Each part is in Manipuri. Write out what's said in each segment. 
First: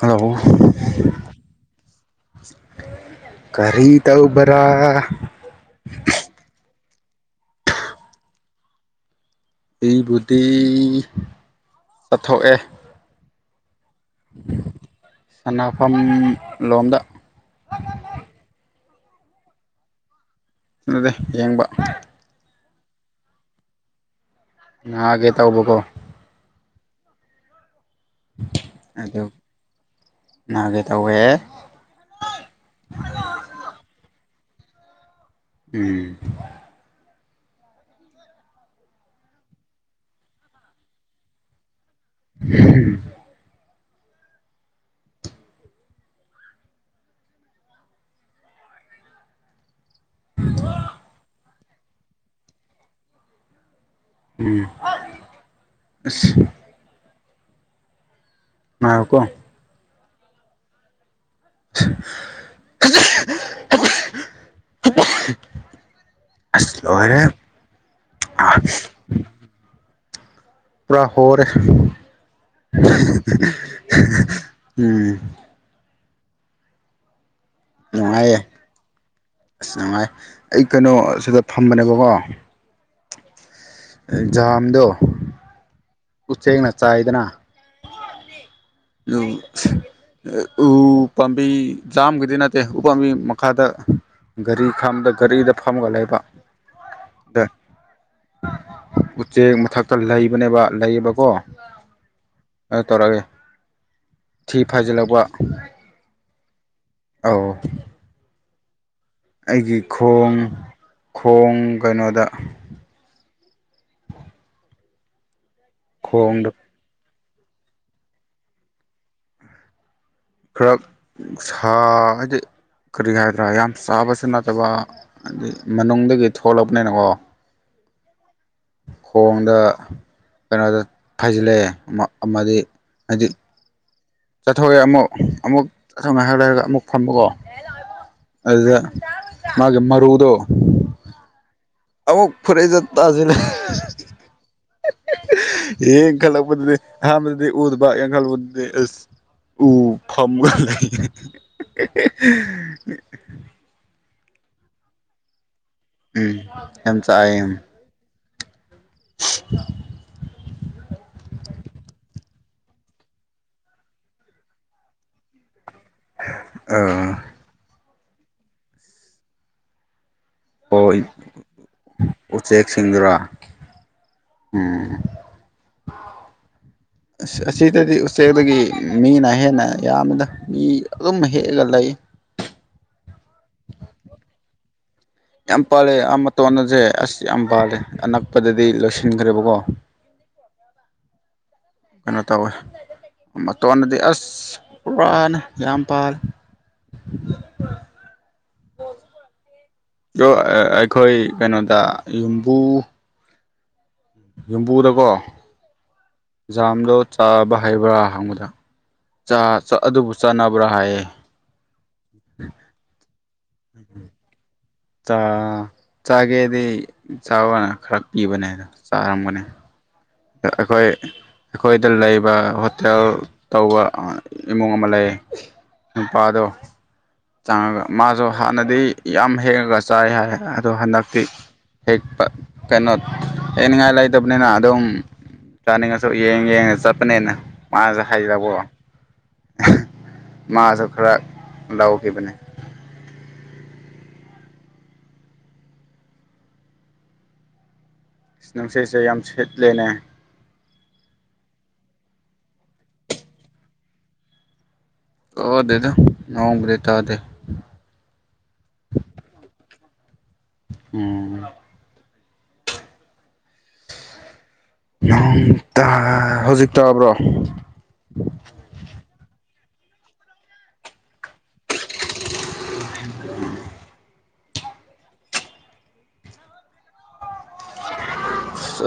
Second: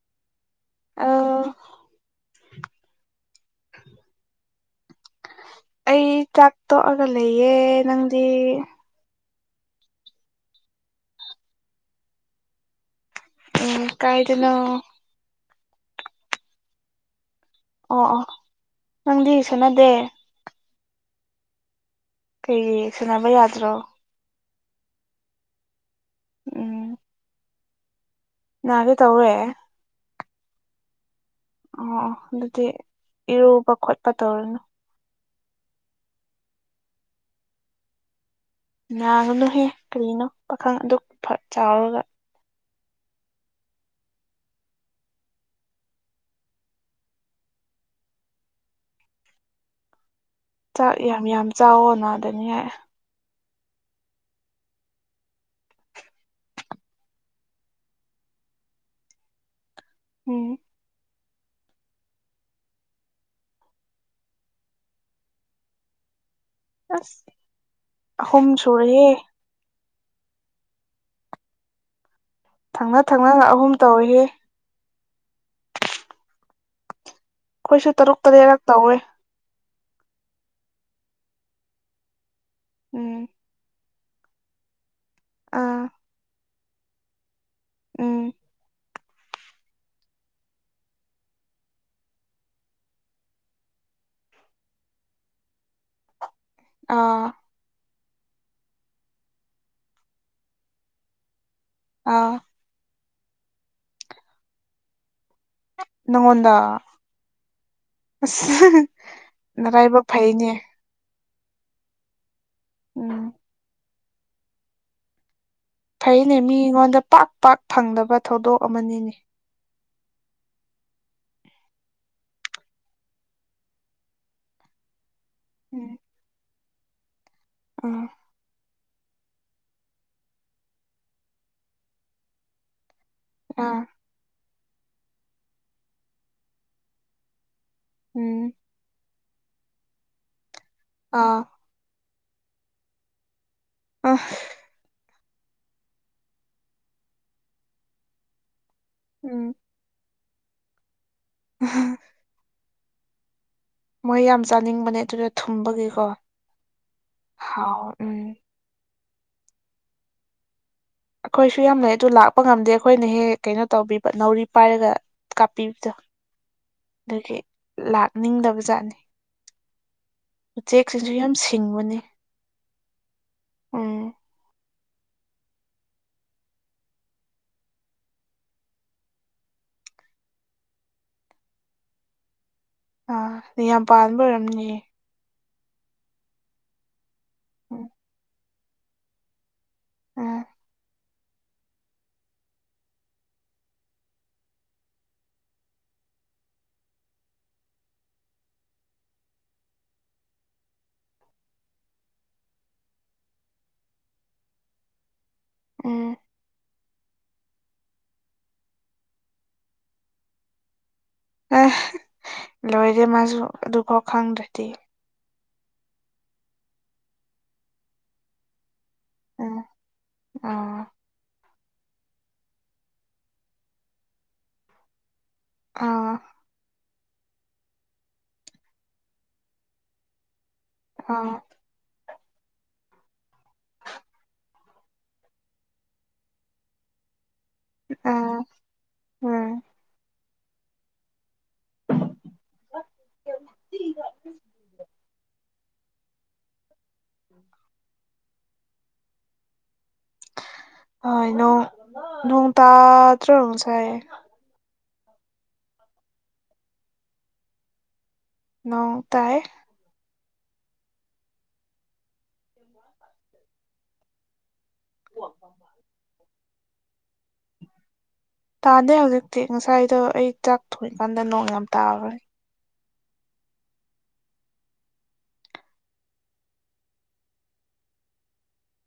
ꯍꯂꯣ ꯑ ꯀꯔꯤ ꯇꯧꯕꯔꯥ ꯑꯩ ꯆꯥꯛ ꯇꯣꯛꯑꯒ ꯂꯩꯌꯦ ꯅꯪꯗꯤ ꯑꯩꯕꯨꯗꯤ ꯆꯠꯊꯣꯛꯑꯦ ꯎꯝ ꯀꯥꯏꯗꯅ ꯁꯅꯐꯝ ꯂꯣꯝꯗ ꯑꯣ ꯑꯣ ꯅꯪꯗꯤ ꯁꯥꯟꯅꯗꯦ ꯑꯗꯨꯅꯗꯤ ꯌꯦꯡꯕ ꯀꯩ ꯁꯥꯟꯅꯕ ꯌꯥꯗ꯭ꯔꯣ ꯅꯒꯦ ꯇꯧꯕꯀꯣ ꯎꯝ ꯅꯦ ꯑꯗꯨ ꯇꯧꯋꯦ ꯅꯥꯒꯦ ꯇꯧꯋꯦ ꯑꯣ ꯑꯗꯨꯗꯤ ꯏꯔꯨꯕ ꯈꯣꯠꯄ ꯇꯧꯔꯅꯨ ꯎꯝ ꯅꯥꯒꯗꯍꯦ ꯀꯔꯤꯅꯣ ꯄꯥꯈꯪ ꯑꯗꯨ ꯐ ꯆꯥꯎꯔꯒ ꯎꯝ ꯎ ꯆꯥꯛ ꯌꯥꯝ ꯌꯥꯝ ꯆꯥꯎꯋꯣ ꯅꯥꯗꯅꯤ ꯍꯥꯏ ꯎꯝ ꯑ ꯃꯥꯀꯣ ꯎꯝ [unintelligible] ꯑꯁ ꯑꯍꯨꯝ ꯁꯨꯔꯑꯦ ꯄꯨꯔꯥ ꯍꯔ ꯊꯪꯅ ꯊꯪꯅꯅ ꯑꯍꯨꯝ ꯇꯧꯏꯌꯦ ꯎꯝ ꯑꯩꯈꯣꯏꯁꯨ ꯇꯔꯨꯛ ꯅꯨꯡꯉꯥꯏꯌꯦ ꯇꯔꯦꯠꯔꯛ ꯇꯧꯋꯦ ꯑꯁ ꯅꯨꯡꯉꯥꯏ ꯑꯩ ꯀꯩꯅꯣ ꯁꯤꯗ ꯐꯝꯕꯅꯦꯕꯀꯣ ꯎꯝ ꯑꯦꯛꯖꯥꯝꯗꯣ ꯑꯥ ꯎꯆꯁꯦꯡꯅ ꯆꯥꯏꯗꯅ ꯎꯝ ꯑꯗꯨ ꯎ ꯄꯝꯕꯤ ꯌꯥꯝꯥꯝꯒꯤꯗꯤ ꯅꯠꯇꯦ ꯎꯄꯥꯝꯕꯤ ꯃꯈꯥꯗ ꯒꯥꯔꯤ ꯈꯝꯕꯗ ꯒꯥꯔꯤꯗ ꯐꯝꯃꯒ ꯂꯩꯕ ꯑꯥ ꯑꯗ ꯎꯆꯦꯛ ꯃꯊꯛꯇ ꯂꯩꯕꯅꯦꯕ ꯂꯩꯌꯦꯕꯀꯣ ꯑꯥ ꯇꯧꯔꯛꯑꯒꯦ ꯊꯤ ꯐꯥꯖꯤꯜꯂꯛꯄ ꯉꯒꯣꯟꯗ ꯑꯧ [unintelligible] ꯑꯩꯒꯤ ꯅꯔꯥꯏꯕꯛ ꯈꯣꯡ ꯐꯩꯅꯦ ꯈꯣꯡ ꯀꯩꯅꯣꯗ ꯎꯝ ꯐꯩꯅꯦ ꯈꯣꯡꯗ ꯃꯤꯉꯣꯟꯗ ꯄꯥꯛ ꯄꯥꯛ ꯐꯪꯗꯕ ꯊꯧꯗꯣꯛ ꯑꯃꯅꯤꯅꯤ ꯫ ꯈꯔ ꯁꯥ ꯍꯥꯏꯗꯤ ꯀꯔꯤ ꯍꯥꯏꯗ꯭ꯔꯥ ꯌꯥꯝ ꯆꯥꯕꯁꯨ ꯅꯠꯇꯕ ꯑꯗꯨꯗꯤ ꯃꯅꯨꯡꯗꯒꯤ ꯊꯣꯛꯂꯛꯄꯅꯤꯅꯀꯣ ꯎꯝ ꯈꯣꯡꯗ ꯀꯩꯅꯣꯗ ꯐꯩꯖꯤꯜꯂꯛꯑꯦ ꯑꯃꯗꯤ ꯍꯧꯖꯤꯛ ꯑꯥ ꯆꯠꯊꯣꯛꯑꯦ ꯑꯃꯨꯛ ꯑꯃꯨꯛ ꯑꯊꯧ ꯉꯥꯏꯍꯔ ꯂꯩꯔꯒ ꯑꯃꯨꯛ ꯐꯕꯀꯣ ꯎꯝ ꯑꯗꯨꯗ ꯃꯥꯒꯤ ꯃꯔꯨꯗꯣ ꯑꯥ ꯑꯃꯨꯛ ꯐꯔꯩꯖꯠ ꯇꯖꯤꯜꯂ ꯫ ꯑꯍꯥ ꯌꯦꯡ ꯈꯜꯂꯛꯄꯗꯨꯗꯤ ꯍꯥꯟꯕꯗꯨꯗꯤ ꯎꯗꯨꯕꯡ ꯈꯜꯂꯛꯄꯗꯨꯗꯤ ꯑ ꯎꯝ ꯎ ꯐꯝꯒ ꯂꯩ꯫ ꯃꯣꯏ ꯌꯥꯝ ꯆꯥꯅꯤꯡꯕꯅꯦ ꯑꯗꯨꯗ ꯊꯨꯝꯕꯒꯤ꯫ ꯎꯝ ꯌꯥꯝ ꯆꯥꯏꯌꯦ꯫ ꯎꯝ [inaudible] ꯑꯩꯈꯣꯏꯁꯨ ꯌꯥꯝ ꯂꯩ ꯑꯗꯨ ꯂꯥꯛꯄ ꯉꯝꯗꯦ ꯑꯩꯈꯣꯏꯅ ꯍꯦꯛ ꯀꯩꯅꯣ ꯇꯧꯕꯤꯕ ꯅꯥꯎꯔꯤ ꯄꯥꯏꯔꯒ ꯀꯥꯞꯄꯤꯕꯗꯣ ꯑꯥ ꯑꯗꯒꯤ ꯂꯥꯛꯅꯤꯡꯗꯕ ꯖꯥꯠꯅꯤ꯫ ꯍꯣꯏ ꯎꯆꯦꯛꯁꯤꯡꯁꯨ ꯌꯥꯝ ꯁꯤꯡꯕꯅꯤ ꯎꯆꯦꯛꯁꯤꯡꯗꯨꯔ ꯎꯝ ꯎꯝ ꯑꯁꯤꯗꯗꯤ ꯎꯆꯦꯛꯗꯒꯤ ꯃꯤꯅ ꯍꯦꯟꯅ ꯌꯥꯝꯕꯗ ꯃꯤ ꯑꯗꯨꯝ ꯍꯦꯛꯑꯒ ꯂꯩ꯫ ꯑꯥ ꯑ ꯌꯥꯝ ꯄꯥꯟꯕ ꯑꯣꯏꯔꯝꯅꯤꯌꯦ꯫ ꯌꯥꯝ ꯄꯥꯜꯂꯦꯥ ꯃꯇꯣꯟ ꯑꯁꯦ ꯑꯁ ꯌꯥꯝ ꯄꯥꯜꯂꯦ ꯎꯝ ꯑꯅꯛꯄꯗꯗꯤ ꯂꯣꯏꯁꯤꯟꯈ꯭ꯔꯦꯕꯀꯣ꯫ ꯎꯝ ꯀꯩꯅꯣ ꯇꯧꯋꯦ ꯃꯇꯣꯟꯅꯗꯤ ꯑꯁ ꯄꯨꯔꯥꯅ ꯌꯥꯝ ꯄꯥꯜꯂꯤ꯫ [inaudible] ꯑꯩꯈꯣꯏ ꯀꯩꯅꯣꯗ ꯌꯨꯝꯕꯨ ꯌꯨꯝꯕꯨꯗꯀꯣ ꯎꯝ ꯖꯥꯝꯗꯣ ꯆꯥꯕ ꯍꯩꯕ꯭ꯔꯥ ꯍꯪꯕꯗ ꯑꯗꯨꯕꯨ ꯆꯥꯅꯕ꯭ꯔꯥ ꯍꯥꯏꯌꯦ꯫ ꯑꯁ ꯂꯣꯏꯔꯦ ꯃꯥꯁꯨ ꯑꯗꯨ ꯐꯥꯎ ꯀꯨꯡꯗꯔ꯭ꯗ ꯫ ꯆꯥꯒꯦꯗꯤ ꯆꯥꯕꯅ ꯈꯔ ꯄꯤꯕꯅꯦ ꯑꯗꯣ ꯆꯥꯔꯝꯒꯅꯦ꯫ ꯎ ꯑꯩꯈꯣꯏ ꯑꯥ ꯑꯩꯈꯣꯏꯗ ꯂꯩꯕ ꯍꯣꯇꯦꯜ ꯇꯧꯕ ꯏꯃꯨꯡ ꯑꯃ ꯂꯩ꯫ ꯅꯨ ꯑꯥ ꯄꯥꯗꯣ ꯆꯪꯉꯒ ꯃꯥꯁꯨ ꯍꯥꯟꯅꯗꯤ ꯌꯥꯝ ꯍꯦꯡꯉꯒ ꯆꯥꯏ ꯍꯥꯏ ꯑꯗꯣ ꯍꯟꯗꯛꯇꯤ ꯑꯥ ꯍꯦꯛꯄ ꯀꯩꯅꯣ ꯍꯦꯛꯅꯤꯡꯉꯥꯏ ꯂꯩꯇꯕꯅꯤꯅ ꯑꯗꯨꯝ ꯆꯅꯤꯡꯉꯁꯨꯣ ꯌꯦꯡ ꯌꯦꯡꯉ ꯆꯄꯅꯦꯅ ꯃꯥꯁꯨ ꯑꯥ ꯍꯥꯏꯔꯕꯣ ꯎꯝ ꯃꯥꯁꯨ ꯈꯔ ꯂꯧꯈꯤꯕꯅꯦ꯫ [inaudible] ꯅꯨꯡꯁꯤꯠꯁꯦ ꯌꯥꯝ ꯁꯤꯠꯂꯦꯅꯦ ꯍꯣꯏ ꯅꯣꯡ ꯅꯣꯡ ꯇꯥꯗꯔꯣ ꯉꯥꯁꯥꯏ ꯇꯥꯗꯦꯗ ꯅꯣꯡꯕꯨꯗꯤ ꯇꯥꯗꯦ ꯅꯣꯡ ꯇꯥꯏꯌꯦ ꯎꯝ ꯅꯣꯡ ꯇꯥ ꯍꯧꯖꯤꯛ ꯇꯥꯕ꯭ꯔꯣ ꯇꯥꯗꯦ ꯍꯧꯖꯤꯛꯇꯤ ꯉꯁꯥꯏꯗꯣ ꯑꯩ ꯆꯥꯛ ꯊꯣꯡꯏꯀꯥꯟꯗ ꯅꯣꯡ ꯌꯥꯝ ꯇꯥꯒꯔꯦ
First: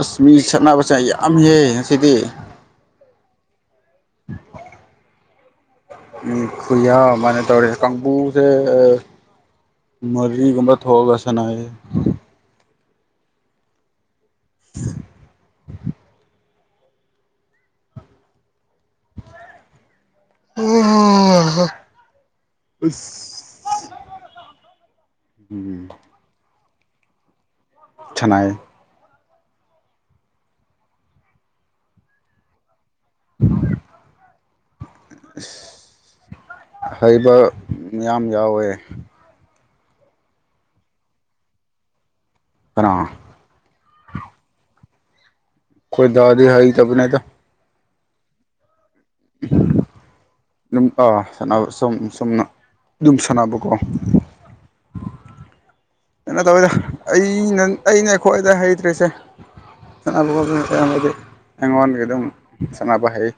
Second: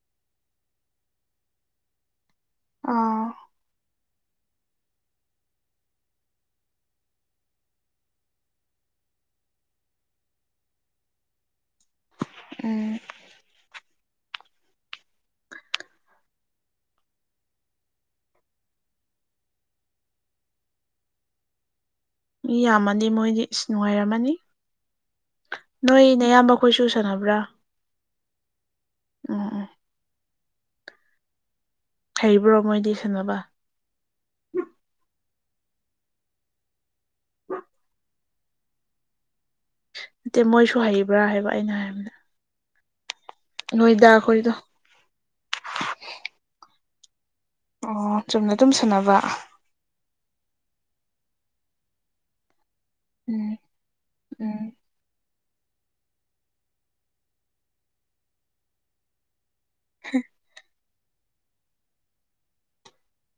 ꯑꯁ ꯃꯤ ꯁꯛꯅꯕꯁꯦ ꯌꯥꯝꯃꯤꯍꯦ ꯉꯁꯤꯗꯤ ꯑꯥ ꯎꯝ ꯈꯨꯨꯌꯥꯃꯅꯦ ꯇꯧꯔꯤ ꯀꯥꯡꯕꯨꯁꯦ ꯃꯔꯤꯒꯨꯝꯕ ꯊꯣꯛꯑꯒ ꯁꯥꯅꯩꯌꯦ ꯎꯝ [unintelligible] [unintelligible] ꯃꯤ ꯌꯥꯝꯃꯗꯤ ꯑꯁ ꯃꯣꯏꯗꯤ ꯏꯁ ꯅꯨꯡꯉꯥꯏꯔꯝꯃꯅꯤ ꯎꯝ ꯅꯣꯏ ꯅꯌꯥꯝꯕ ꯈꯣꯏꯁꯨ ꯁꯥꯟꯅꯕ꯭ꯔꯥ ꯁꯥꯅꯩ ꯌꯦ [unintelligible] ꯍꯩꯕ꯭ꯔꯣ ꯃꯣꯏꯗꯤ ꯁꯥꯅꯕ ꯍꯩꯕ ꯌꯥꯝ ꯌꯥꯎꯋꯦ ꯅꯠꯇꯦ ꯃꯣꯏꯁꯨ ꯍꯩꯕ꯭ꯔꯥ ꯍꯥꯏꯕ ꯑꯩꯅ ꯍꯥꯏꯕꯅꯦ ꯀꯅꯥ ꯅꯣꯏꯗꯥ ꯈꯣꯏꯗꯣ ꯈꯣꯏꯗꯥꯗꯤ ꯍꯩꯇꯕꯅꯦꯗ ꯑꯣ ꯆꯨꯝꯅ ꯗꯨꯝ ꯁꯥꯟꯅꯕ ꯑꯗꯨꯝ ꯑꯥ ꯁꯥꯅꯕ ꯁꯨꯝ ꯆꯨꯨꯝꯅ ꯑꯗꯨꯝ ꯎꯝ ꯁꯥꯟꯅꯕꯀꯣ ꯎꯝ ꯀꯩꯅꯣ ꯇꯧꯋꯤꯗ ꯑꯩꯅ ꯑꯩꯅꯦ ꯈꯋ꯭ꯥꯏꯗꯩ ꯍꯩꯇ꯭ꯔꯤꯁꯦ [unintelligible] [unintelligible] ꯑꯩꯉꯣꯟꯗꯒꯤ ꯑꯗꯨꯝ ꯁꯥꯟꯅꯕ ꯍꯩꯌꯦ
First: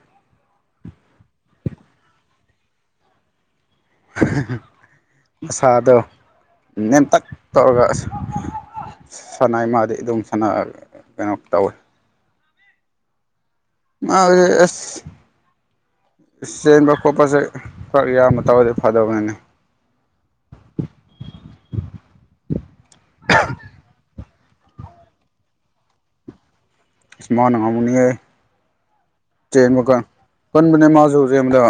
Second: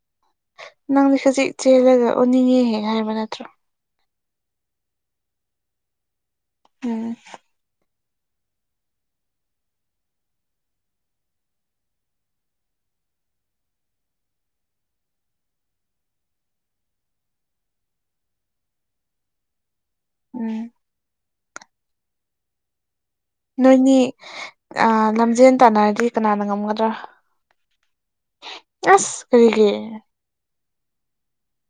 ꯅꯪꯗꯤ ꯍꯨꯖꯤꯛ ꯆꯦꯜꯂꯒ ꯎꯅꯤꯡꯉꯦꯍꯦꯛ ꯍꯥꯏꯕ ꯅꯠꯇ꯭ꯔꯣ ꯃꯁꯥꯗꯣ ꯎꯝ ꯅꯦꯝꯇꯛ ꯇꯧꯔꯒ ꯑꯁ ꯁꯥꯟꯅꯥꯏ ꯃꯥꯗꯤ ꯑꯗꯨꯝ ꯁꯅ ꯀꯩꯅꯣ ꯇꯧꯋꯤ [unintelligible] ꯑꯁ ꯆꯦꯟꯕ ꯈꯣꯠꯄꯁꯦ ꯈꯔ ꯌꯥꯝꯕ ꯇꯧꯔꯗꯤ ꯐꯗꯕꯅꯤꯅꯤ ꯎꯝ ꯅꯣꯏꯅꯤ ꯂꯝꯖꯦꯟ ꯇꯥꯟꯅꯔꯗꯤ ꯀꯅꯥꯅ ꯉꯝꯒꯗ꯭ꯔꯥ ꯏꯁ ꯃꯥꯅ ꯉꯝꯒꯅꯤꯍꯦ ꯑꯁ ꯀꯔꯤꯒꯤ ꯆꯦꯟꯕꯀꯥꯟ ꯄꯟꯕꯅꯦ ꯃꯥꯖꯨ ꯆꯦꯟꯕꯗ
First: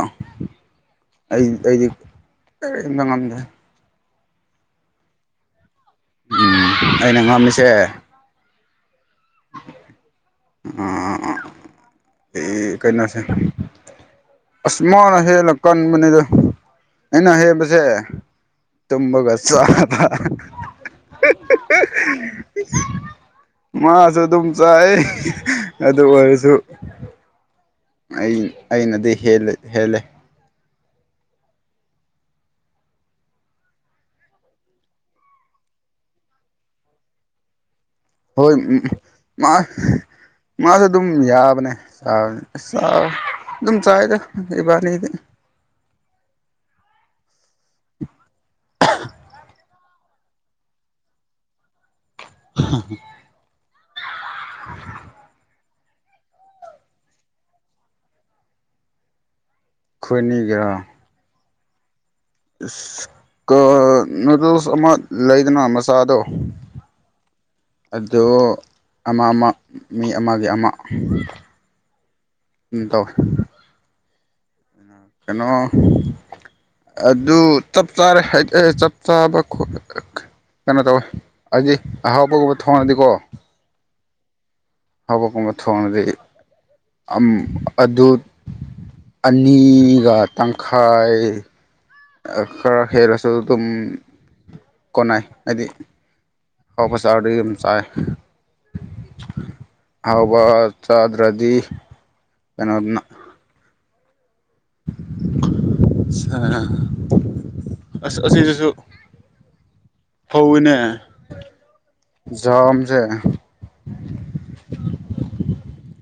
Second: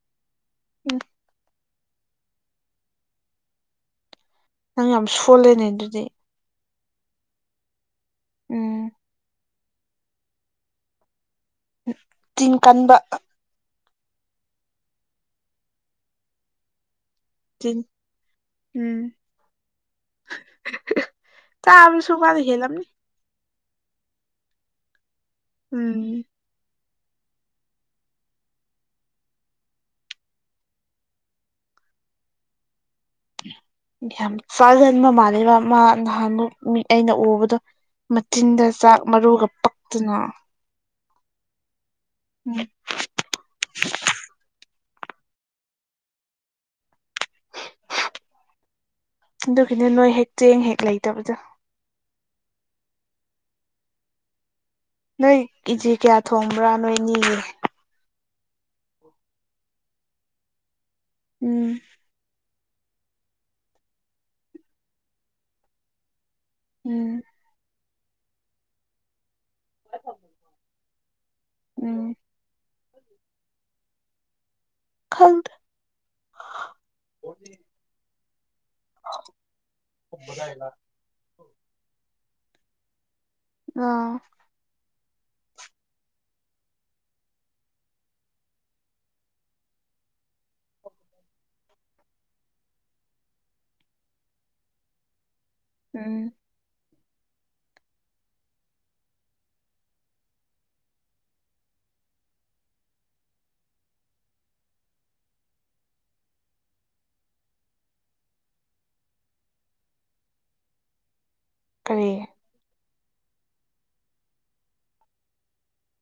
ꯎꯝ ꯑꯩ ꯑꯩꯗꯤ [unintelligible] ꯉꯝꯗꯦ ꯅꯪ ꯌꯥꯝ ꯁꯣꯜꯂꯦꯅꯦ ꯑꯗꯨꯗꯤ ꯎꯝ ꯑꯩꯅ ꯉꯝꯃꯤꯁꯦ ꯎꯝ ꯑ ꯑ ꯆꯤꯟ ꯑꯦ ꯀꯟꯕ ꯀꯩꯅꯣꯁꯦ ꯑꯁ ꯃꯥꯅ ꯍꯦꯜꯂ ꯀꯟꯕꯅꯤꯗ ꯑꯩꯅ ꯆꯤꯟ ꯍꯦꯟꯕꯁꯦ ꯎꯝ ꯇꯨꯝꯕꯒ ꯆꯥꯕ ꯆꯥꯕꯁꯨ ꯃꯥꯅ ꯍꯦꯜꯂꯝꯅꯤ ꯃꯥꯁꯨ ꯑꯗꯨꯝ ꯆꯥꯏ ꯑꯗꯨ ꯎꯝ ꯑꯣꯏꯔꯁꯨ ꯑꯩ ꯑꯩꯅꯗꯤ ꯍꯦꯜꯂꯦ ꯍꯦꯜꯂꯦ ꯌꯥꯝ ꯆꯥꯒꯟꯕ ꯃꯥꯜꯂꯦꯕ ꯃꯥ ꯅꯍꯥꯟꯃꯨꯛ ꯃꯤ ꯑꯩꯅ ꯎꯕꯗꯣ ꯍꯣꯏ ꯃꯆꯤꯟꯗ ꯆꯥꯛ ꯃꯔꯨꯒ ꯃꯥ ꯄꯛꯇꯅ ꯃꯥꯁꯨ ꯑꯗꯨꯝ ꯌꯥꯕꯅꯦ ꯌꯥꯕꯅꯦ ꯎꯝ ꯑꯗꯨꯝ ꯆꯥꯏꯗ ꯏꯕꯥꯅꯤꯗꯤ [unintelligible] ꯑꯗꯨꯒꯤꯅꯦ ꯅꯣꯏ ꯍꯦꯛ ꯆꯦꯡ ꯍꯦꯛ ꯂꯩꯇꯕꯗꯣ [unintelligible] ꯅꯣꯏ ꯀꯦꯖꯤ ꯀꯌꯥ ꯊꯣꯡꯕ꯭ꯔꯥ ꯅꯣꯏ ꯑꯅꯤꯒꯤ ꯈꯣꯏꯅꯤꯒꯤꯔꫭ ꯎꯝ ꯑꯁ ꯀꯥꯜ ꯅꯨꯗꯜꯁ ꯑꯃ ꯂꯩꯗꯅ ꯃꯆꯥꯗꯣ ꯎꯝ ꯑꯗꫭ ꯑꯃ ꯑꯃ ꯃꯤ ꯑꯃꯒꯤ ꯑꯃ ꯎꯝ ꯎꯝ ꯇꯧꯏꯋꯦ ꯀꯩꯅꯣ ꯈꯪꯗꯦ ꯑꯗꯨ ꯆꯞ ꯆꯥꯔꯦ [unintelligible] ꯆꯞ ꯆꯥꯕ ꯈꫭꯠ ꯀꯩꯅꯣ ꯇꯧꯋꯦ ꯍꯥꯏꯗꯤ ꯑꯍꯥꯎꯕꯒꯨꯝꯕ ꯊꯣꯡꯉꯗꯤꯀꯣ ꯑꯥ ꯑꯍꯥꯎꯕꯒꯨꯝꯕ ꯊꯣꯡꯉꯗꯤ ꯑꯗꯨ ꯑꯅꯤꯒ ꯇꯪꯈꯥꯏ ꯈꯔ ꯍꯦꯜꯂꯁꯨ ꯑꯗꯨꯝ ꯀꯣꯟꯅꯩ ꯍꯥꯏꯗꯤ ꯎꯝ ꯑꯍꯥꯎꯕ ꯆꯥꯔꯗꯤ ꯑꯗꯨꯝ ꯆꯥꯏ ꯑꯍꯥꯎꯕ ꯆꯥꯗ꯭ꯔꯗꯤ ꯀꯩꯅꫭꯗꯨꯅ ꯑꯁ ꯑꯁꯤꯗꯁꯨ ꯐꯧꯏꯅꯦ ꯀꯔꯤ ꯖꯝꯁꯦ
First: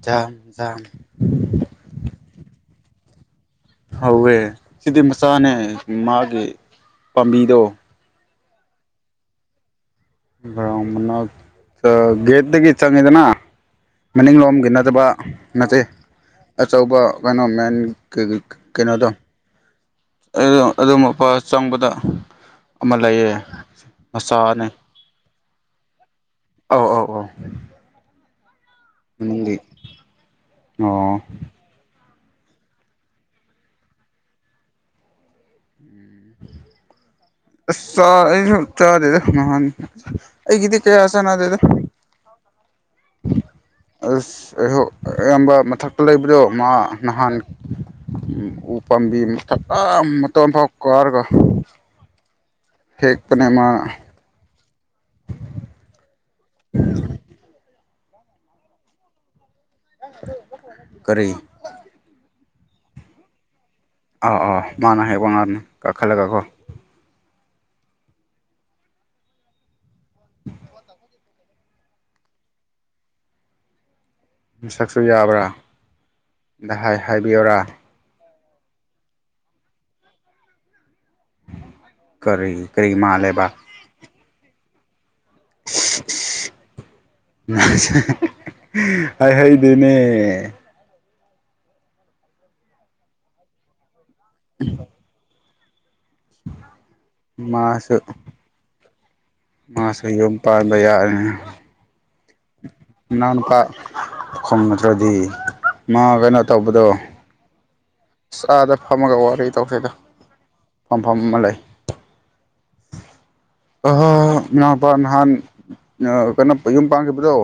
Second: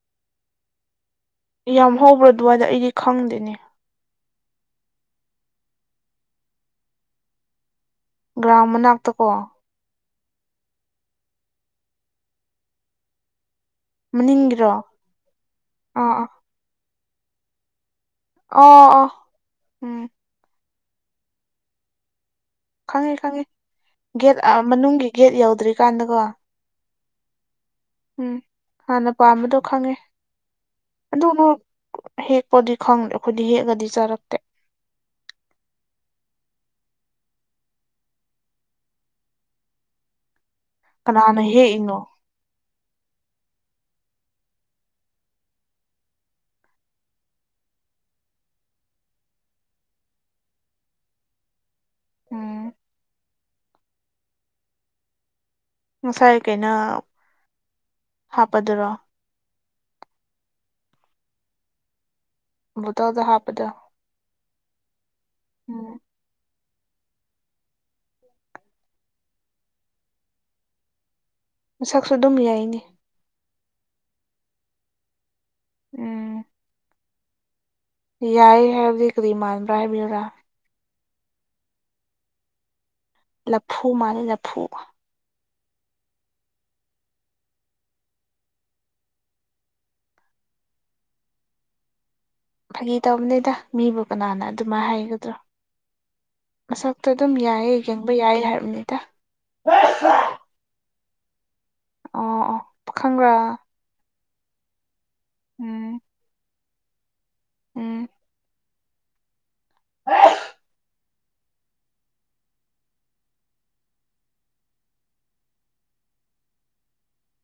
ꯖꯝ ꯖꯝ ꯌꯥꯝ ꯍꯧꯕ꯭ꯔ ꯑꯗꯨꯋꯥꯏꯗ ꯑꯩꯗꯤ ꯈꯪꯗꯦꯅꯦ ꯍꯧꯋꯦ ꯁꯤꯗꯤ ꯃꯆꯥꯅꯦ ꯃꯥꯒꯤ ꯄꯥꯝꯕꯤꯗꯣ ꯒ꯭ꯔꫭꯎꯟ ꯃꯅꯥꯥꯛꯇ ꯀꯣ ꯒ꯭ꯔꫭꯎꯟ ꯃꯅꯥꯛꯇ ꯒꯦꯠꯇꯒꯤ ꯆꯪꯉꯤꯗꯅ ꯃꯅꯤꯡꯂꯣꯝꯒꯤ ꯃꯅꯤꯡꯒꯤꯔꯣ ꯅꯠꯇꯕ ꯅꯠꯇꯦ ꯑꯥ ꯑꯥ ꯑꯆꯧꯕ ꯀꯩꯅꯣ ꯃꯦꯟ ꯑꯣ ꯑꯣ ꯀꯩꯅꯣꯗꯣ ꯎꯝ ꯑꯗꯨ ꯑꯗꯨ ꯃꯄꯥ ꯆꯪꯕꯗ ꯑꯃ ꯈꯪꯉꯦ ꯂꯩꯌꯦ ꯈꯪꯉꯦ ꯒꯦꯠ ꯃꯆꯥꯅꯦ ꯃꯅꯨꯡꯒꯤ ꯒꯦꯠ ꯌꯧꯗ꯭ꯔꯤꯀꯥꯟꯗꯀꯣ ꯑꯥꯎ ꯑꯥꯎ ꯑꯥꯎ ꯎꯝ ꯍꯥꯟꯅ ꯄꯥꯝꯕꯗꯣ ꯈꯪꯉꯦ ꯑꯣ ꯑꯗꯨꯕꯨ ꯍꯦꯛꯄꯗꯤ ꯈꯪꯗꯦ ꯑꯩꯈꯣꯏꯗꯤ ꯍꯦꯛꯑꯥꯒꯗꯤ ꯆꯥꯔꯛꯇꯦ ꯑꯁ ꯆꯥ ꯑꯩꯁꯨ ꯆꯗꯦꯗꯥ ꯅꯍꯥꯟ ꯑꯩꯒꯤꯗꯤ ꯀꯌꯥ ꯀꯅꯥꯅ ꯆꯥꯟꯅꯗꯦꯗ ꯍꯦꯛ ꯏꯅꫭ ꯑꯁ ꯑꯩꯍ ꯑꯌꯥꯝꯕ ꯃꯊꯛꯇ ꯂꯩꯕꯗꯣ ꯃꯥ ꯅꯍꯥꯟ ꯎꯄꯥꯥꯝꯕꯤ ꯃꯊꯛ ꯑꯥ ꯃꯇꯣꯟ ꯐꯥꯎ ꯀꯥꯔꯒ ꯎꯝ ꯍꯦꯛꯄꯅꯦ ꯃꯥ ꯉꯁꯥꯏ ꯀꯩꯅ ꯍꯥꯞꯄꯗꯨꯔꯣ ꯀꯔꯤ ꯕꫭꯇꯜꯗ ꯍꯥꯞꯄꯗꫭ ꯑꯥ ꯑꯥ ꯃꯥꯟꯅ ꯍꯥꯏꯕ ꯉꯥꯛꯅꯦ ꯎꯝ ꯀꯈꯤꯠꯂꯒꯥ ꯀꫭ ꯃꯁꯛꯁꯨ ꯑꯗꯨꯝ ꯌꯥꯏꯅꯦ ꯃꯤꯁꯛꯁꯨ ꯌꯥꯕ꯭ꯔꯥ ꯎꯝ ꯑꯗꯥ ꯍꯥꯏꯕꯤꯌꯣꯔꯥ ꯌꯥꯏ ꯍꯥꯏꯕꯗꯤ ꯀꯔꯤꯃꯥꯟꯕ꯭ꯔꯦꯕꯤꯔꯥ ꯀꯔꯤ ꯀꯔꯤ ꯃꯥ ꯂꯦ ꯂꯐꯨ ꯃꯥꯅꯤ ꯂꯐꯨ ꯍꯥꯏ ꯍꯩꯗꯅꯦ ꯐꯥꯒꯤ ꯇꯧꯕꯅꯤꯗ ꯃꯤꯕꯨ ꯀꯅꯥꯅ ꯑꯗꯨꯃ ꯍꯥꯏꯒꯗ꯭ꯔꯣ ꯃꯁꯛꯇ ꯑꯗꯨꯝ ꯌꯥꯏꯌꯦ ꯃꯥꯁꯨ ꯌꯦꯡꯕ ꯌꯥꯏ ꯍꯥꯏꯔꯕꯅꯤꯗ ꯃꯥꯁꯨ ꯌꯨꯝ ꯄꯥꯟꯕ ꯌꯥꯔꯅꯤ ꯑꯣ ꯄꯥꯈꯪꯔꯥ ꯏꯅꯥꯎꯅꯨꯄꯥ ꯈꯨꯝ ꯅꯗ꯭ꯔꯗꯤ ꯎꯝ ꯃꯥ ꯀꯩꯅꯣ ꯇꯧꯕꯗꯣ ꯎꯝ ꯆꯥꯗ ꯐꯝꯃꯒ ꯋꯥꯔꯤ ꯇꯧꯁꯤꯗ ꯐꯝꯐꯝ ꯑꯃ ꯂꯩ ꯑ ꯏꯃꯥꯄꯥ ꯅꯍꯥꯟ ꯀꯩꯅꯣ ꯌꯨꯝ ꯄꯥꯟꯈꯤꯕꯗꯣ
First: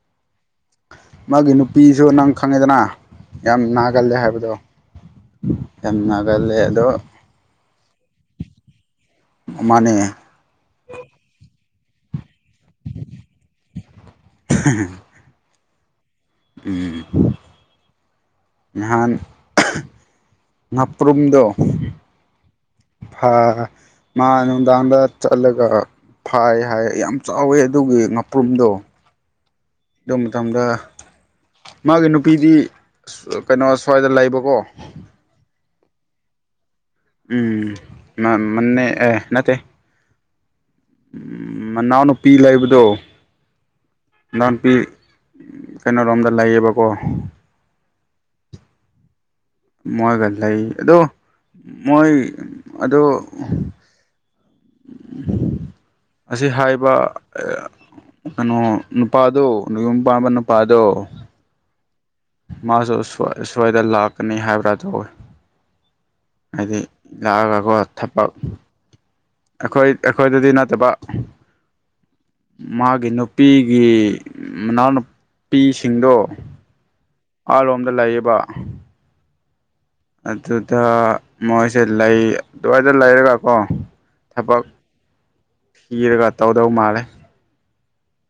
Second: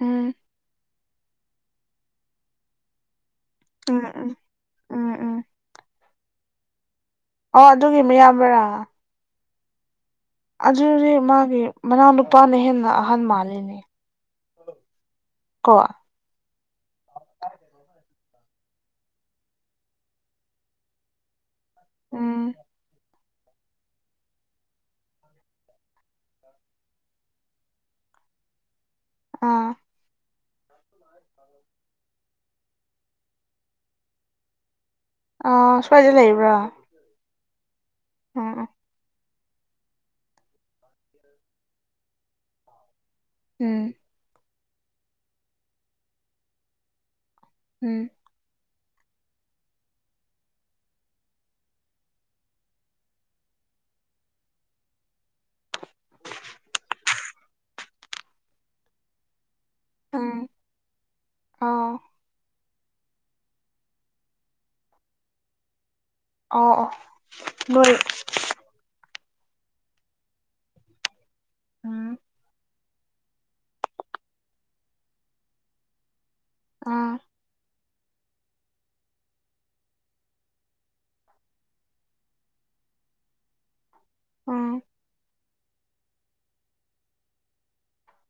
ꯎꯝ ꯃꯥꯒꯤ ꯅꯨꯄꯤꯁꯨ ꯅꯪ ꯈꯪꯉꯦꯗꯅ ꯌꯥꯝ ꯎꯝ ꯅꯥꯒꯜꯂꯦ ꯎꯝ ꯍꯥꯏꯕꯗꯣ ꯎꯝ ꯎꯝ ꯌꯥꯝ ꯒꯥꯒꯥꯂꯗ ꯑꯣ ꯑꯗꯨꯒꯤꯃꯌꯥꯝꯕ꯭ꯔꯥ ꯃꯅꯦ ꯑꯗꯨꯗꯤ ꯃꯥꯒꯤ ꯃꯅꯥꯎꯅꯨꯄꯥꯅ ꯍꯦꯟꯅ ꯑꯍꯟ ꯃꯥꯜꯂꯤꯅꯦ [inaudible] ꯀꯣ ꯎꯝ ꯅꯍꯥꯟ ꯎꯄ꯭ꯔꯝꯗ ꯎꯝ ꯐ ꯃꯥ ꯅꯨꯡꯗꯥꯡꯗ ꯆꯠꯂꯒ ꯐꯥꯏ ꯍꯥꯏ ꯌꯥꯝ ꯆꯥꯎꯋꯦ ꯑꯗꯨꯒꯤ ꯉꯥꯄ꯭ꯔꯨꯝꯗꯣ ꯑꯥ ꯑꯗꯨ ꯃꯇꯝꯗ ꯃꯥꯒꯤ ꯅꯨꯄꯤꯗꯤ ꯀꯩꯅꯣ ꯁ꯭ꯋꯥꯏꯗ ꯂꯩꯕꯀꯣ ꯑ ꯁ꯭ꯋꯥꯏꯗ ꯂꯩꯕ꯭ꯔꯥ ꯎꯝ ꯃ ꯎꯝ ꯃꯅꯦ ꯑꯦ ꯅꯠꯇꯦ ꯃꯅꯥꯎꯅꯨꯄꯤ ꯂꯩꯕꯗꯣ ꯎꯝ [unintelligible] ꯄꯤ ꯀꯩꯅꯣꯔꯣꯝꯗ ꯂꯩꯌꯦꯕꯀꯣ ꯎꯝ ꯃꯣꯏꯒ ꯂꯩ ꯑꯗꯣ ꯃꯣꯏ ꯑꯗꯣ [unintelligible] ꯑꯁꯤ ꯍꯥꯏꯕ ꯀꯩꯅꯣ ꯅꯨꯄꯥꯗꯣ ꯅꯌꯨꯝ ꯄꯥꯟꯕ ꯅꯨꯄꯥꯗꯣ ꯑꯥ ꯃꯥꯁꯨ ꯁ꯭ꯋꯥꯏꯗ ꯂꯥꯛꯀꯅꯤ ꯍꯥꯏꯕ꯭ꯔꯥ ꯇꯧꯋꯤ ꯑꯣ ꯍꯥꯏꯗꯤ ꯑꯣ ꯂꯥꯛꯑꯒꯀꯣ ꯅꯣꯏ ꯊꯕꯛ ꯑꯩꯈꯣꯏ ꯑꯩꯈꯣꯏꯗꯗꯤ ꯅꯠꯇꯕ ꯎꯝ ꯃꯥꯒꯤ ꯅꯨꯄꯤꯒꯤ ꯃꯅꯥꯎꯅꯨꯄꯤꯁꯤꯡꯗꯣ ꯎꯝ ꯑꯂꯣꯝꯗ ꯂꯩꯌꯦꯕ ꯑꯗꯨꯗ ꯃꯣꯏꯁꯦ ꯂꯩ ꯑꯗꯨꯋꯥꯏꯗ ꯂꯩꯔꯒꯀꯣ ꯊꯕꯛ ꯎꯝ ꯊꯤꯔꯒ ꯇꯧꯗꯧ ꯃꯥꯜꯂꯦ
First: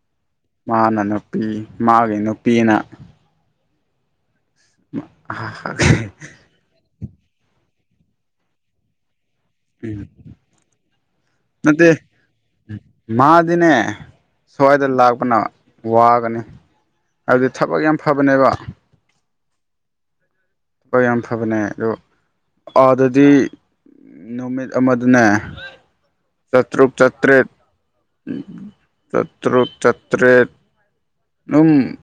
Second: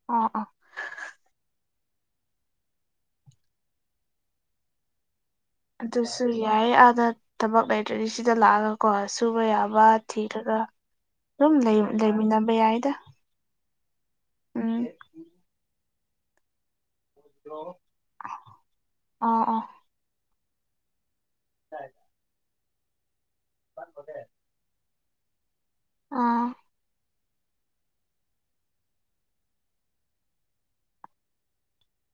ꯑꯣ ꯑ ꯃꯥꯅ ꯅꯨꯄꯤ ꯃꯥꯒꯤ ꯅꯨꯄꯤꯅ ꯍ ꯑꯗꯨꯁꯨ ꯌꯥꯏ ꯑꯥꯗ ꯊꯕꯛ ꯂꯩꯇ꯭ꯔꯗꯤ ꯁꯤꯗ ꯂꯥꯛꯑꯒꯀꯣ ꯁꯨꯕ ꯌꯥꯕ ꯕꯥ ꯊꯤꯔꯒ ꯑꯗꯨꯝ ꯅꯠꯇꯦ ꯂꯩꯃꯤꯟꯅꯕ ꯌꯥꯏꯗ ꯃꯥꯗꯤꯅꯦ ꯁ꯭ꯋꯥꯏꯗ ꯎꯝ ꯂꯥꯛꯄꯅ ꯋꯥꯒꯅꯤ ꯍꯥꯏꯕꯗꯤ ꯊꯕꯛ ꯌꯥꯝ ꯐꯕꯅꯦꯕ ꯑꯥ ꯑꯥ ꯍꯣꯏ ꯌꯥꯝ ꯐꯕꯅꯦ ꯑꯗꯨ ꯑꯥꯗꯗꯤ ꯅꯨꯃꯤꯠ ꯑꯃꯗꯅꯦ꯫ ꯑꯥ ꯆꯠꯇꯨ꯭ꯛ ꯆꯇ꯭ꯔꯦꯠ ꯆꯠꯇ꯭ꯔꯨꯛ ꯆꯇ꯭ꯔꯦꯠ ꯅꯨꯡ